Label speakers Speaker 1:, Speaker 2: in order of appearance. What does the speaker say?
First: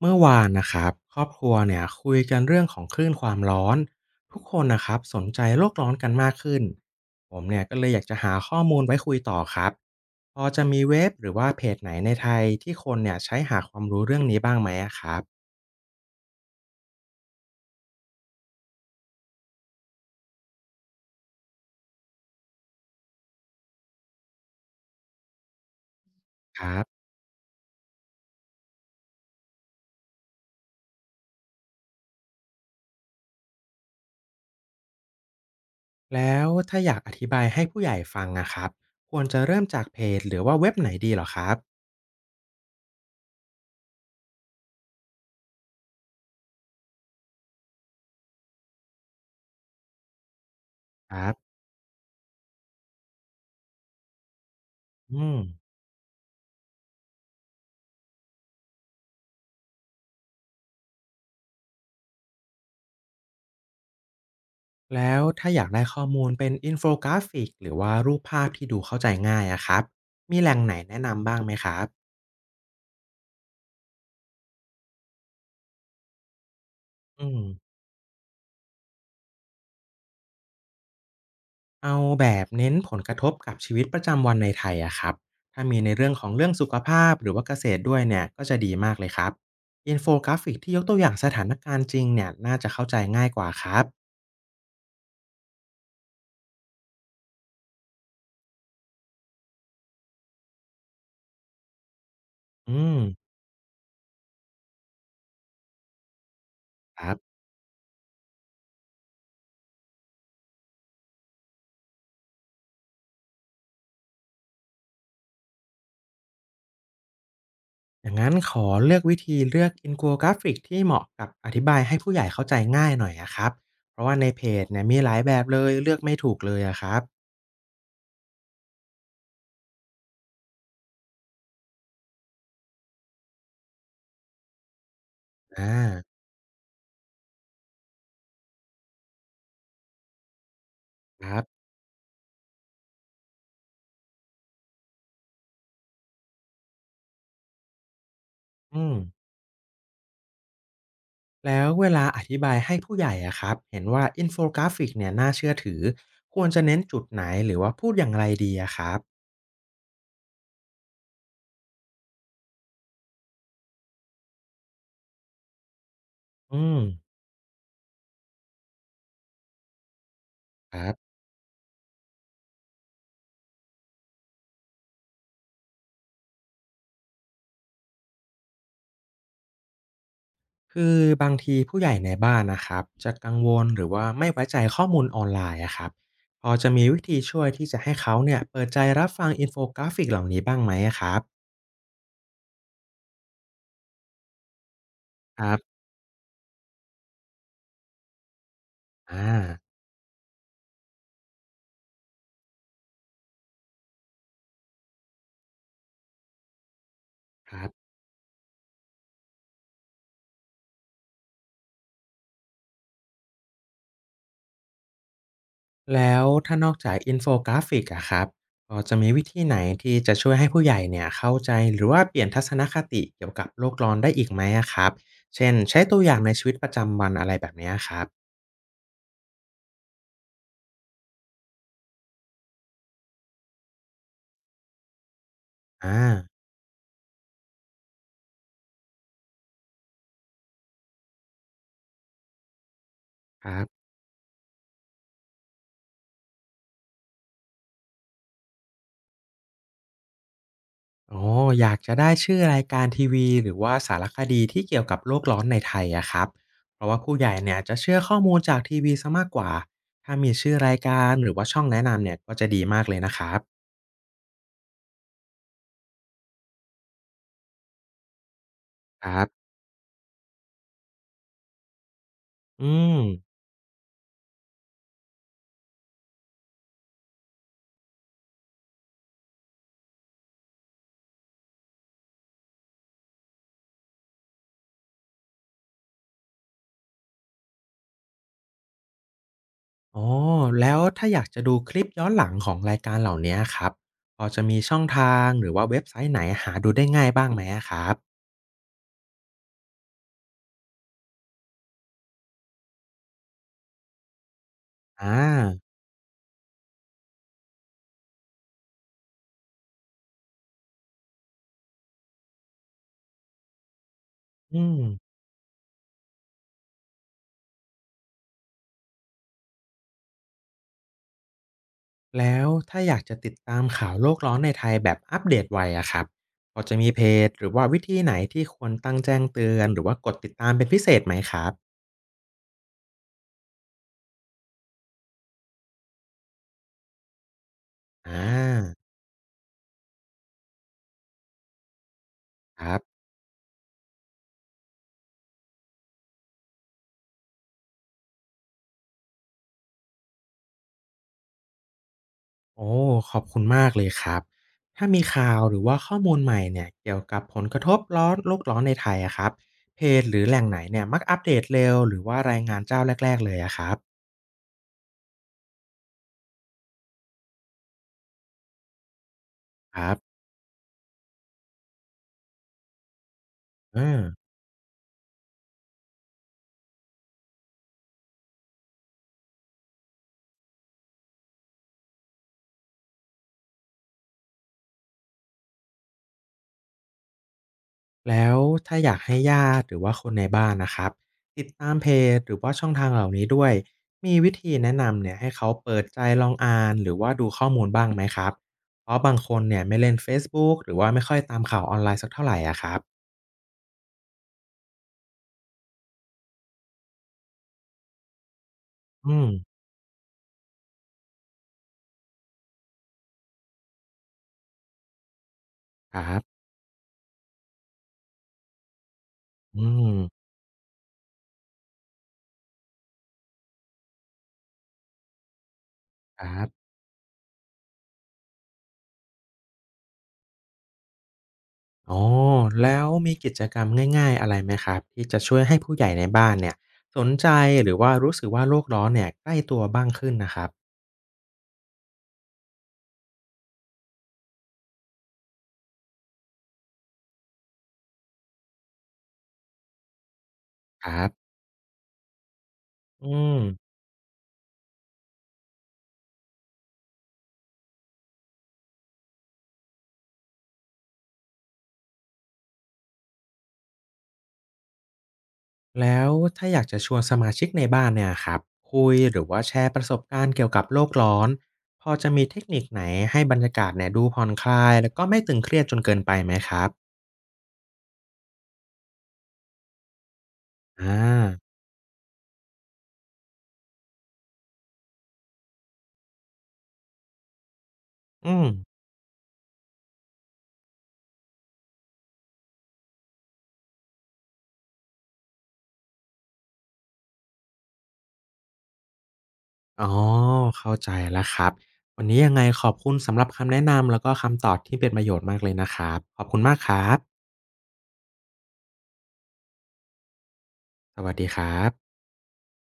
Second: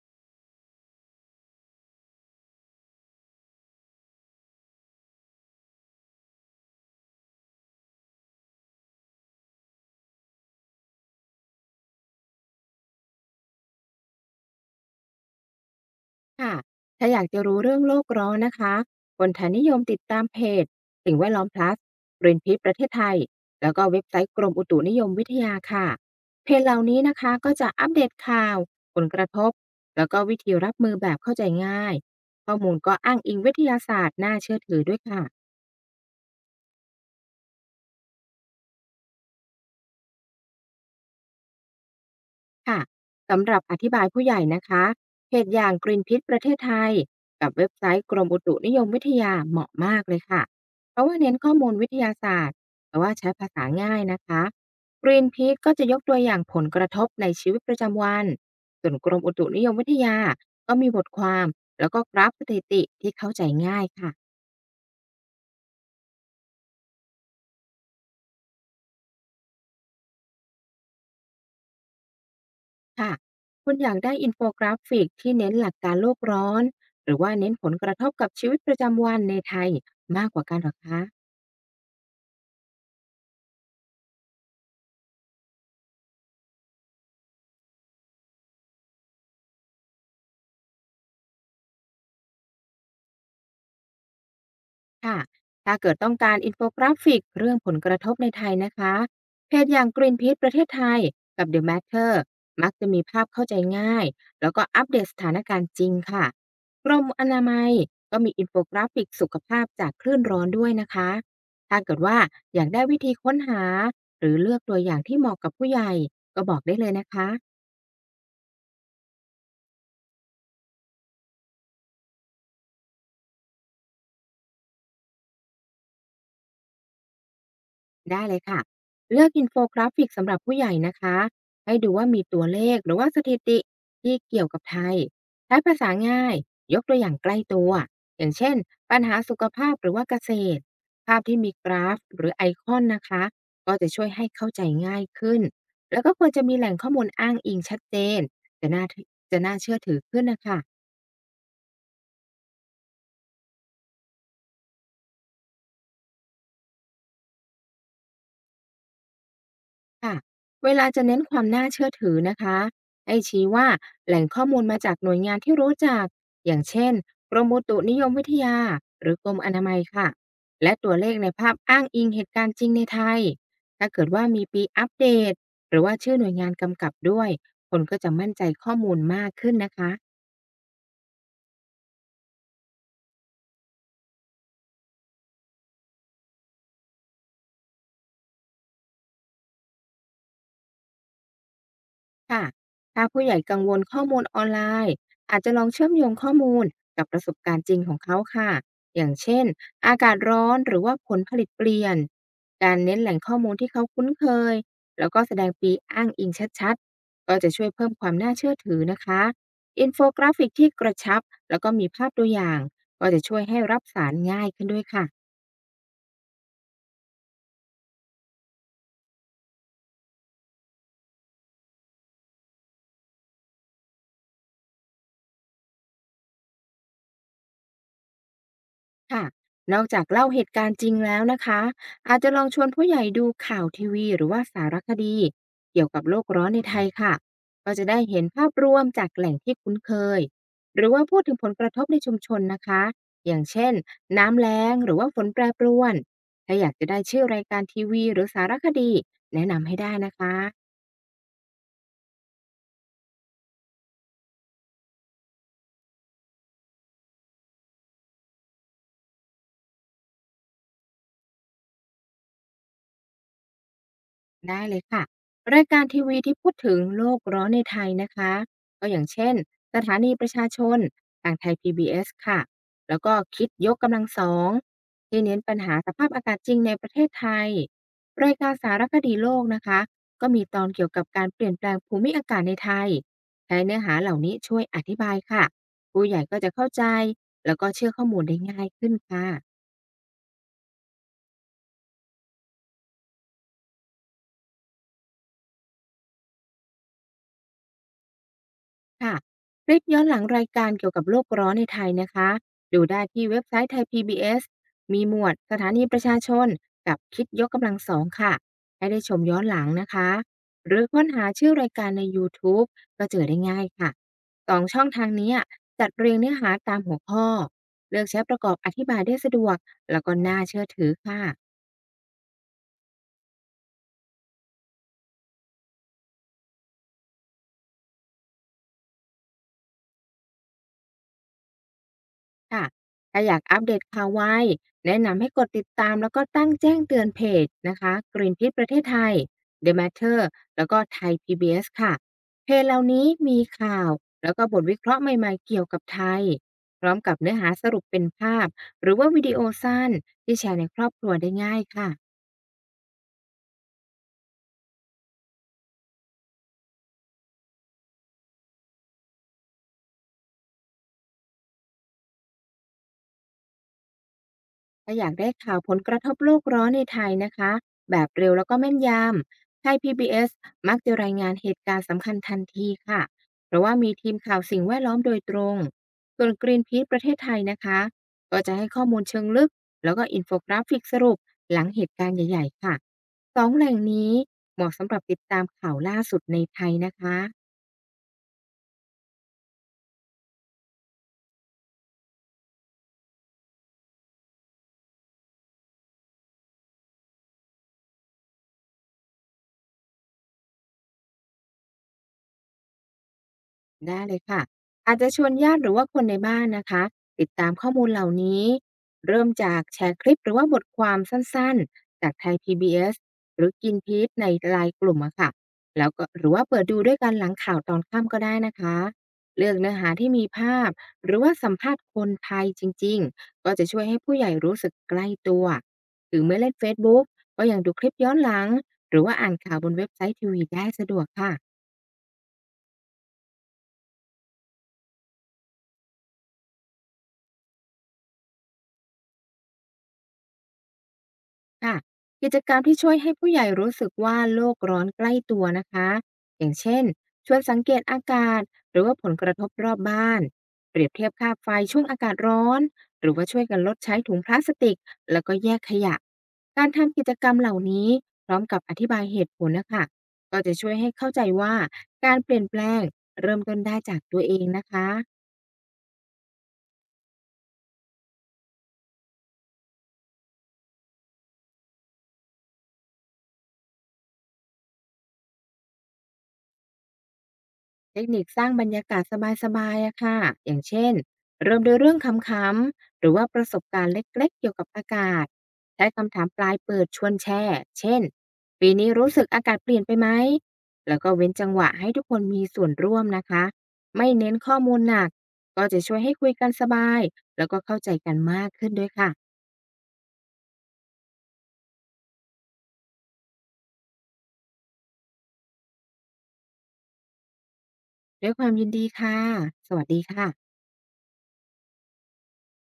Speaker 1: เมื่อวานนะครับครอบครัวเนี่ยคุยกันเรื่องของคลื่นความร้อนทุกคนนะครับสนใจโลกร้อนกันมากขึ้นผมเนี่ยก็เลยอยากจะหาข้อมูลไว้คุยต่อครับพอจะมีเว็บหรือว่าเพจไหนในไทยที่คนเนี่ยใช้หาความรู้เรื่องนี้บ้างไหมอะครับ
Speaker 2: ค่ะถ้าอยากจะรู้เรื่องโลกร้อนนะคะคนไทยนิยมติดตามเพจสิ่งแวดล้อม plus g r e e n p e a c ประเทศไทย แล้วก็เว็บไซต์กรมอุตุนิยมวิทยาค่ะ เพจ
Speaker 1: ค
Speaker 2: เห
Speaker 1: รั
Speaker 2: ล่านี้
Speaker 1: บ
Speaker 2: นะคะก็จะอัปเดตข่าวผลกระทบ แล้วก็วิธีรับมือแบบเข้าใจง่าย ข้อมูลก็อ้างอิงวิทยาศาสตร์น่าเชื่อถือด้วยค่ะ
Speaker 1: แล้วถ้าอยากอธิบายให้ผู้ใหญ่ฟังนะครับควรจะเริ่มจากเพจหรือว่าเว็บไหนดีเหรอครับ
Speaker 2: ค่ะสำหรับอธิบายผู้ใหญ่นะคะเพจอย่างกรีนพิษประเทศไทยกับเว็บไซต์กรมอุตุนิยมวิทยาเหมาะมากเลยค่ะเพราะ
Speaker 1: ค
Speaker 2: ว่า
Speaker 1: รั
Speaker 2: เน้นข้อ
Speaker 1: บ
Speaker 2: มูลวิทยาศาสตร์แต่ว่าใช้ภาษาง่ายนะคะกรีน
Speaker 1: อืม
Speaker 2: พิษก็จะยกตัวอย่างผลกระทบในชีวิตประจำวัน ส่วนกรมอุตุนิยมวิทยาก็มีบทความแล้วก็กราฟสถิติที่เข้าใจง่ายค่ะ
Speaker 1: แล้วถ้าอยากได้ข้อมูลเป็นอินโฟกราฟิกหรือว่ารูปภาพที่ดูเข้าใจง่ายอะครับมีแหล่งไหนแนะนำบ้างไหมครับ
Speaker 2: ค่ะคุณอยากได้อินโฟกราฟิกที่เน้นหลักการโลกร้อนหรือ
Speaker 1: อื
Speaker 2: ว่า
Speaker 1: ม
Speaker 2: เน้นผลกระทบกับชีวิตประจำวันในไทยมากกว่ากันเหรอคะ
Speaker 1: เอาแบบเน้นผลกระทบกับชีวิตประจำวันในไทยอะครับถ้ามีในเรื่องของเรื่องสุขภาพหรือว่าเกษตรด้วยเนี่ยก็จะดีมากเลยครับอินโฟกราฟิกที่ยกตัวอย่างสถานการณ์จริงเนี่ยน่าจะเข้าใจง่ายกว่าครับ
Speaker 2: ค่ะถ้าเกิดต้องการอินโฟกราฟิกเรื่องผลกระทบในไทยนะคะ เพจอย่าง Greenpeace ประเทศไทยกับ The Matter มัก
Speaker 1: อื
Speaker 2: จะ
Speaker 1: ม
Speaker 2: มีภาพเข้าใจง่ายแล้วก็อัปเดตสถานการณ์จริงค่ะกร
Speaker 1: ค
Speaker 2: ม
Speaker 1: รั
Speaker 2: อ
Speaker 1: บ
Speaker 2: นามัยก็มีอินโฟกราฟิกสุขภาพจากคลื่นร้อนด้วยนะคะถ้าเกิดว่าอยากได้วิธีค้นหาหรือเลือกตัวอย่างที่เหมาะกับผู้ใหญ่ก็บอกได้เลยนะคะ
Speaker 1: อย่างนั้นขอเลือกวิธีเลือก Infographic ที่เหมาะกับอธิบายให้ผู้ใหญ่เข้าใจง่ายหน่อยอะครับเพราะว่าในเพจเนี่ยมีหลายแบบเลยเลือกไม่ถูกเลยอะครับ
Speaker 2: ได้เลยค่ะ เลือกอินโฟกราฟิกสำหรับผู้ใหญ่นะคะ ให้ดูว่ามีตัวเลขหรือว่าสถิติที่เกี่ยวกับไทยใช้
Speaker 1: อา
Speaker 2: ภาษาง่ายยกตัวอย่างใกล้ตัวอย่างเช่นปัญหาสุขภาพหรือว่าเกษตรภาพ
Speaker 1: ค
Speaker 2: ที่
Speaker 1: รั
Speaker 2: มี
Speaker 1: บ
Speaker 2: กราฟหรือไอคอนนะคะก็จะช่วยให้เข้าใจง่ายขึ้นแล้วก็ควรจะมีแหล่งข้อมูลอ้างอิงชัดเจนจะน่า
Speaker 1: อืม
Speaker 2: จะน่าเชื่อถือขึ้นนะคะ
Speaker 1: แล้วเวลาอธิบายให้ผู้ใหญ่อะครับเห็นว่า Infographic เนี่ยน่าเชื่อถือควรจะเน้นจุดไหนหรือว่าพูดอย่างไรดีอะครับ
Speaker 2: ค่ะเวลาจะเน้นความน่าเชื่อถือนะคะให้ชี้ว่าแหล่งข้อมูลมาจากหน่วยงานที่รู้จักอย่า
Speaker 1: อื
Speaker 2: ง
Speaker 1: ม
Speaker 2: เช่นกรมอุตุนิยมวิทยาหรือกรมอนามัยค่ะและ
Speaker 1: ค
Speaker 2: ตั
Speaker 1: รั
Speaker 2: วเลข
Speaker 1: บ
Speaker 2: ในภาพอ้างอิงเหตุการณ์จริงในไทยถ้าเกิดว่ามีปีอัปเดตหรือว่าชื่อหน่วยงานกำกับด้วยคนก็จะมั่นใจข้อมูลมากขึ้นนะคะ
Speaker 1: คือบางทีผู้ใหญ่ในบ้านนะครับจะกังวลหรือว่าไม่ไว้ใจข้อมูลออนไลน์อะครับพอจะมีวิธีช่วยที่จะให้เขาเนี่ยเปิดใจรับฟังอินโฟกราฟิกเหล่านี้บ้างไหมอะครับ
Speaker 2: ค่ะถ้าผู้ใหญ่กังวลข้อมูลออนไลน์อาจ
Speaker 1: ค
Speaker 2: จะ
Speaker 1: รั
Speaker 2: ลอง
Speaker 1: บ
Speaker 2: เชื่อมโยงข้อมูลกับประสบการณ์จริงของเขาค่ะอย่าง
Speaker 1: อ่า
Speaker 2: เช่นอากาศร้อนหรือว่าผลผลิตเปลี่ยนการเน้นแหล่งข้อมูลที่เขาคุ้นเคยแล้วก็แสดงปีอ้างอิงชัดๆก็จะ
Speaker 1: ค
Speaker 2: ช่
Speaker 1: รั
Speaker 2: วยเพิ่
Speaker 1: บ
Speaker 2: มความน่าเชื่อถือนะคะอินโฟกราฟิกที่กระชับแล้วก็มีภาพตัวอย่างก็จะช่วยให้รับสารง่ายขึ้นด้วยค่ะ
Speaker 1: แล้วถ้านอกจากอินโฟกราฟิกอะครับพอจะมีวิธีไหนที่จะช่วยให้ผู้ใหญ่เนี่ยเข้าใจหรือว่าเปลี่ยนทัศนคติเกี่ยวกับโลกร้อนได้อีกไหมอะครับเช่นใช้ตัวอย่างในชีวิตประจำวันอะไรแบบเนี้ยครับ
Speaker 2: ค่ะนอกจากเล่าเหตุการณ์จริงแล้วนะคะอาจจะลองชวนผู้ใหญ่ดูข่าวทีวีหรือว่าสารคดีเกี่ยว
Speaker 1: อ่
Speaker 2: กับ
Speaker 1: า
Speaker 2: โลกร้อนในไทยค่ะก็จะได้เห็นภาพรวมจากแหล่งที่คุ้นเคยหรือว่าพูดถึงผลกระทบในชุมชนนะคะอย่าง
Speaker 1: ครั
Speaker 2: เช่น
Speaker 1: บ
Speaker 2: น้ำแล้งหรือว่าฝนแปรปรวนถ้าอยากจะได้ชื่อรายการทีวีหรือสารคดีแนะนำให้ได้นะคะ
Speaker 1: โอ้อยากจะได้ชื่อรายการทีวีหรือว่าสารคดีที่เกี่ยวกับโลกร้อนในไทยอะครับ เพราะว่าผู้ใหญ่เนี่ยจะเชื่อข้อมูลจากทีวีซสมากกว่า ถ้ามีชื่อรายการหรือว่าช่องแนะนำเนี่ยก็จะดีมากเลยนะครับ
Speaker 2: ได้เลยค่ะรายการทีวีที่พูดถึงโลกร้อนในไทยนะคะก็อย่าง
Speaker 1: ครั
Speaker 2: เช่น
Speaker 1: บ
Speaker 2: สถานีประชาชนทางไทย PBS ค่ะ
Speaker 1: อืม
Speaker 2: แล้วก็คิดยกกำลังสองที่เน้นปัญหาสภาพอากาศจริงในประเทศไทยรายการสารคดีโลกนะคะก็มีตอนเกี่ยวกับการเปลี่ยนแปลงภูมิอากาศในไทยใช้เนื้อหาเหล่านี้ช่วยอธิบายค่ะผู้ใหญ่ก็จะเข้าใจแล้วก็เชื่อข้อมูลได้ง่ายขึ้นค่ะ
Speaker 1: อ๋อแล้วถ้าอยากจะดูคลิปย้อนหลังของรายการเหล่าเนี้ยครับพอจะมีช่องทางหรือว่าเว็บไซต์ไหนหาดูได้ง่ายบ้างไหมอะครับ
Speaker 2: ค่ะคลิปย้อนหลังรายการเกี่ยวกับโลกร้อนในไทยนะคะดูได้ที่เว็บไซต์ไทย PBS มี
Speaker 1: อ
Speaker 2: หมวดส
Speaker 1: า
Speaker 2: ถานีประชาชนกับคิดยกกำลังสองค่ะให้ได้ชมย้อนหลังนะคะหรือค้นหาชื่อรายการใน YouTube ก็เจอได้ง่ายค่ะสอง
Speaker 1: อื
Speaker 2: ช่
Speaker 1: ม
Speaker 2: องทางนี้อะจัดเรียงเนื้อหาตามหัวข้อเลือกใช้ประกอบอธิบายได้สะดวกแล้วก็น่าเชื่อถือค่ะ
Speaker 1: แล้วถ้าอยากจะติดตามข่าวโลกร้อนในไทยแบบอัปเดตไวอะครับพอจะมีเพจหรือว่าวิธีไหนที่ควรตั้งแจ้งเตือนหรือว่ากดติดตามเป็นพิเศษไหมครับ
Speaker 2: ค่ะถ้าอยากอัปเดตข่าวไวแนะนำให้กดติดตามแล้วก็ตั้งแจ้งเตือนเพจนะคะ
Speaker 1: อ
Speaker 2: Greenpeace ประเท
Speaker 1: า
Speaker 2: ศไทย The Matter แล้วก็ Thai พีบีเ b s ค่ะเพจ
Speaker 1: ค
Speaker 2: เห
Speaker 1: รั
Speaker 2: ล่า
Speaker 1: บ
Speaker 2: นี้มีข่าวแล้วก็บทวิเคราะห์ใหม่ๆเกี่ยวกับไทยพร้อมกับเนื้อหาสรุปเป็นภาพหรือว่าวิดีโอสั้นที่แชร์ในครอบครัวได้ง่ายค่ะ
Speaker 1: โอ้ขอบคุณมากเลยครับถ้ามีข่าวหรือว่าข้อมูลใหม่เนี่ยเกี่ยวกับผลกระทบร้อนโลกร้อนในไทยอะครับเพจหรือแหล่งไหนเนี่ยมักอัปเดตเร็วหรือว่ารายงานเจ้าแรกๆเลยอะครับ
Speaker 2: ถ้าอยากได้ข่าวผลกระทบโลกร้อนในไทยนะคะแบบเร็วแล้วก็แม่นยำไทย
Speaker 1: ครับ
Speaker 2: PBS มักจะรายงานเหตุการณ์สำคัญทันทีค่ะเพราะว่า
Speaker 1: เอ
Speaker 2: มีทีม
Speaker 1: อ
Speaker 2: ข่าวสิ่งแวดล้อมโดยตรงส่วนกรีนพี e ประเทศไทยนะคะก็จะให้ข้อมูลเชิงลึกแล้วก็อินโฟกราฟิกสรุปหลังเหตุการณ์ใหญ่ๆค่ะสองแหล่งนี้เหมาะสำหรับติดตามข่าวล่าสุดในไทยนะคะ
Speaker 1: แล้วถ้าอยากให้ญาติหรือว่าคนในบ้านนะครับติดตามเพจหรือว่าช่องทางเหล่านี้ด้วยมีวิธีแนะนำเนี่ยให้เขาเปิดใจลองอ่านหรือว่าดูข้อมูลบ้างไหมครับเพราะบางคนเนี่ยไม่เล่นเ a ซ e ุ๊กหรือว่าไม่ค่อยตามข่าวออนไลน์สักเท่าไหรอะครับ
Speaker 2: ได้เลยค่ะอาจจะชวนญาติหรือว่าคนในบ้านนะคะติดตามข้อมูลเหล่านี้
Speaker 1: อื
Speaker 2: เริ่
Speaker 1: ม
Speaker 2: มจากแชร์คลิปหรือว่าบทความสั้นๆจากไทย PBS หรือกินพีชในไลน์กลุ่มอะค่ะแล้ว
Speaker 1: ค
Speaker 2: ก็
Speaker 1: รั
Speaker 2: ห
Speaker 1: บ
Speaker 2: รือว่าเปิดดูด้วยกันหลังข่าวตอนค่ำก็ได้นะคะเลือก
Speaker 1: อื
Speaker 2: เนื้อหา
Speaker 1: ม
Speaker 2: ที่มีภาพหรือว่าสัมภาษณ์คนไทยจริงๆก็จะช่วยให้ผู้ใหญ่รู้สึกใกล้ตัวหรื
Speaker 1: ค
Speaker 2: อเมื่อ
Speaker 1: รั
Speaker 2: เล่น
Speaker 1: บ
Speaker 2: เฟซบุ๊กก็ยังดูคลิปย้อนหลังหรือว่าอ่านข่าวบนเว็บไซต์ทีวีได้สะดวกค่ะ
Speaker 1: อ๋อแล้วมีกิจกรรมง่ายๆอะไรไหมครับที่จะช่วยให้ผู้ใหญ่ในบ้านเนี่ยสนใจหรือว่ารู้สึกว่าโลกร้อนเนี่ยใกล้ตัวบ้างขึ้นนะครับ
Speaker 2: ค่ะกิจกรรมที่ช่วยให้ผู้ใหญ่รู้สึกว่าโลกร้อนใกล้ตัวนะคะอย่างเช่นชวนสังเกตอากาศหรือว่าผลกระทบรอบบ้านเปรี
Speaker 1: ค
Speaker 2: ยบ
Speaker 1: รั
Speaker 2: เทียบค่า
Speaker 1: บ
Speaker 2: ไฟช่วงอากาศร้อนห
Speaker 1: อื
Speaker 2: รือว่าช่
Speaker 1: ม
Speaker 2: วยกันลดใช้ถุงพลาสติกแล้วก็แยกขยะการทำกิจกรรมเหล่านี้พร้อมกับอธิบายเหตุผลนะคะก็จะช่วยให้เข้าใจว่าการเปลี่ยนแปลงเริ่มต้นได้จากตัวเองนะคะ
Speaker 1: แล้วถ้าอยากจะชวนสมาชิกในบ้านเนี่ยครับคุยหรือว่าแชร์ประสบการณ์เกี่ยวกับโลกร้อนพอจะมีเทคนิคไหนให้บรรยากาศเนี่ยดูผ่อนคลายแล้วก็ไม่ตึงเครียดจนเกินไปไหมครับ
Speaker 2: เทคนิคสร้างบรรยากาศสบายๆอะค่ะ อย่างเช่
Speaker 1: อ่
Speaker 2: น
Speaker 1: า
Speaker 2: เริ่มด้วยเรื่องขำๆหรือว่าประสบการณ์เล็กๆเกี่ยวกับอากาศใช้คำถามปลายเปิดชวนแชร์เช่น
Speaker 1: อืม
Speaker 2: ปีนี้รู้สึกอากาศเปลี่ยนไปไหมแล้วก็เว้นจังหวะให้ทุกคนมีส่วนร่วมนะคะไม่เน้นข้อมูลหนักก็จะช่วยให้คุยกันสบายแล้วก็เข้าใจกันมากขึ้นด้วยค่ะ
Speaker 1: อ๋อเข้าใจแล้วครับวันนี้ยังไงขอบคุณสำหรับคำแนะนำแล้วก็คำตอบที่เป็นประโยชน์มากเลยนะครับขอบคุณมากครับ
Speaker 2: ด้วยความยินดีค่ะสวัสดีค่ะ
Speaker 1: สวัสดีครับ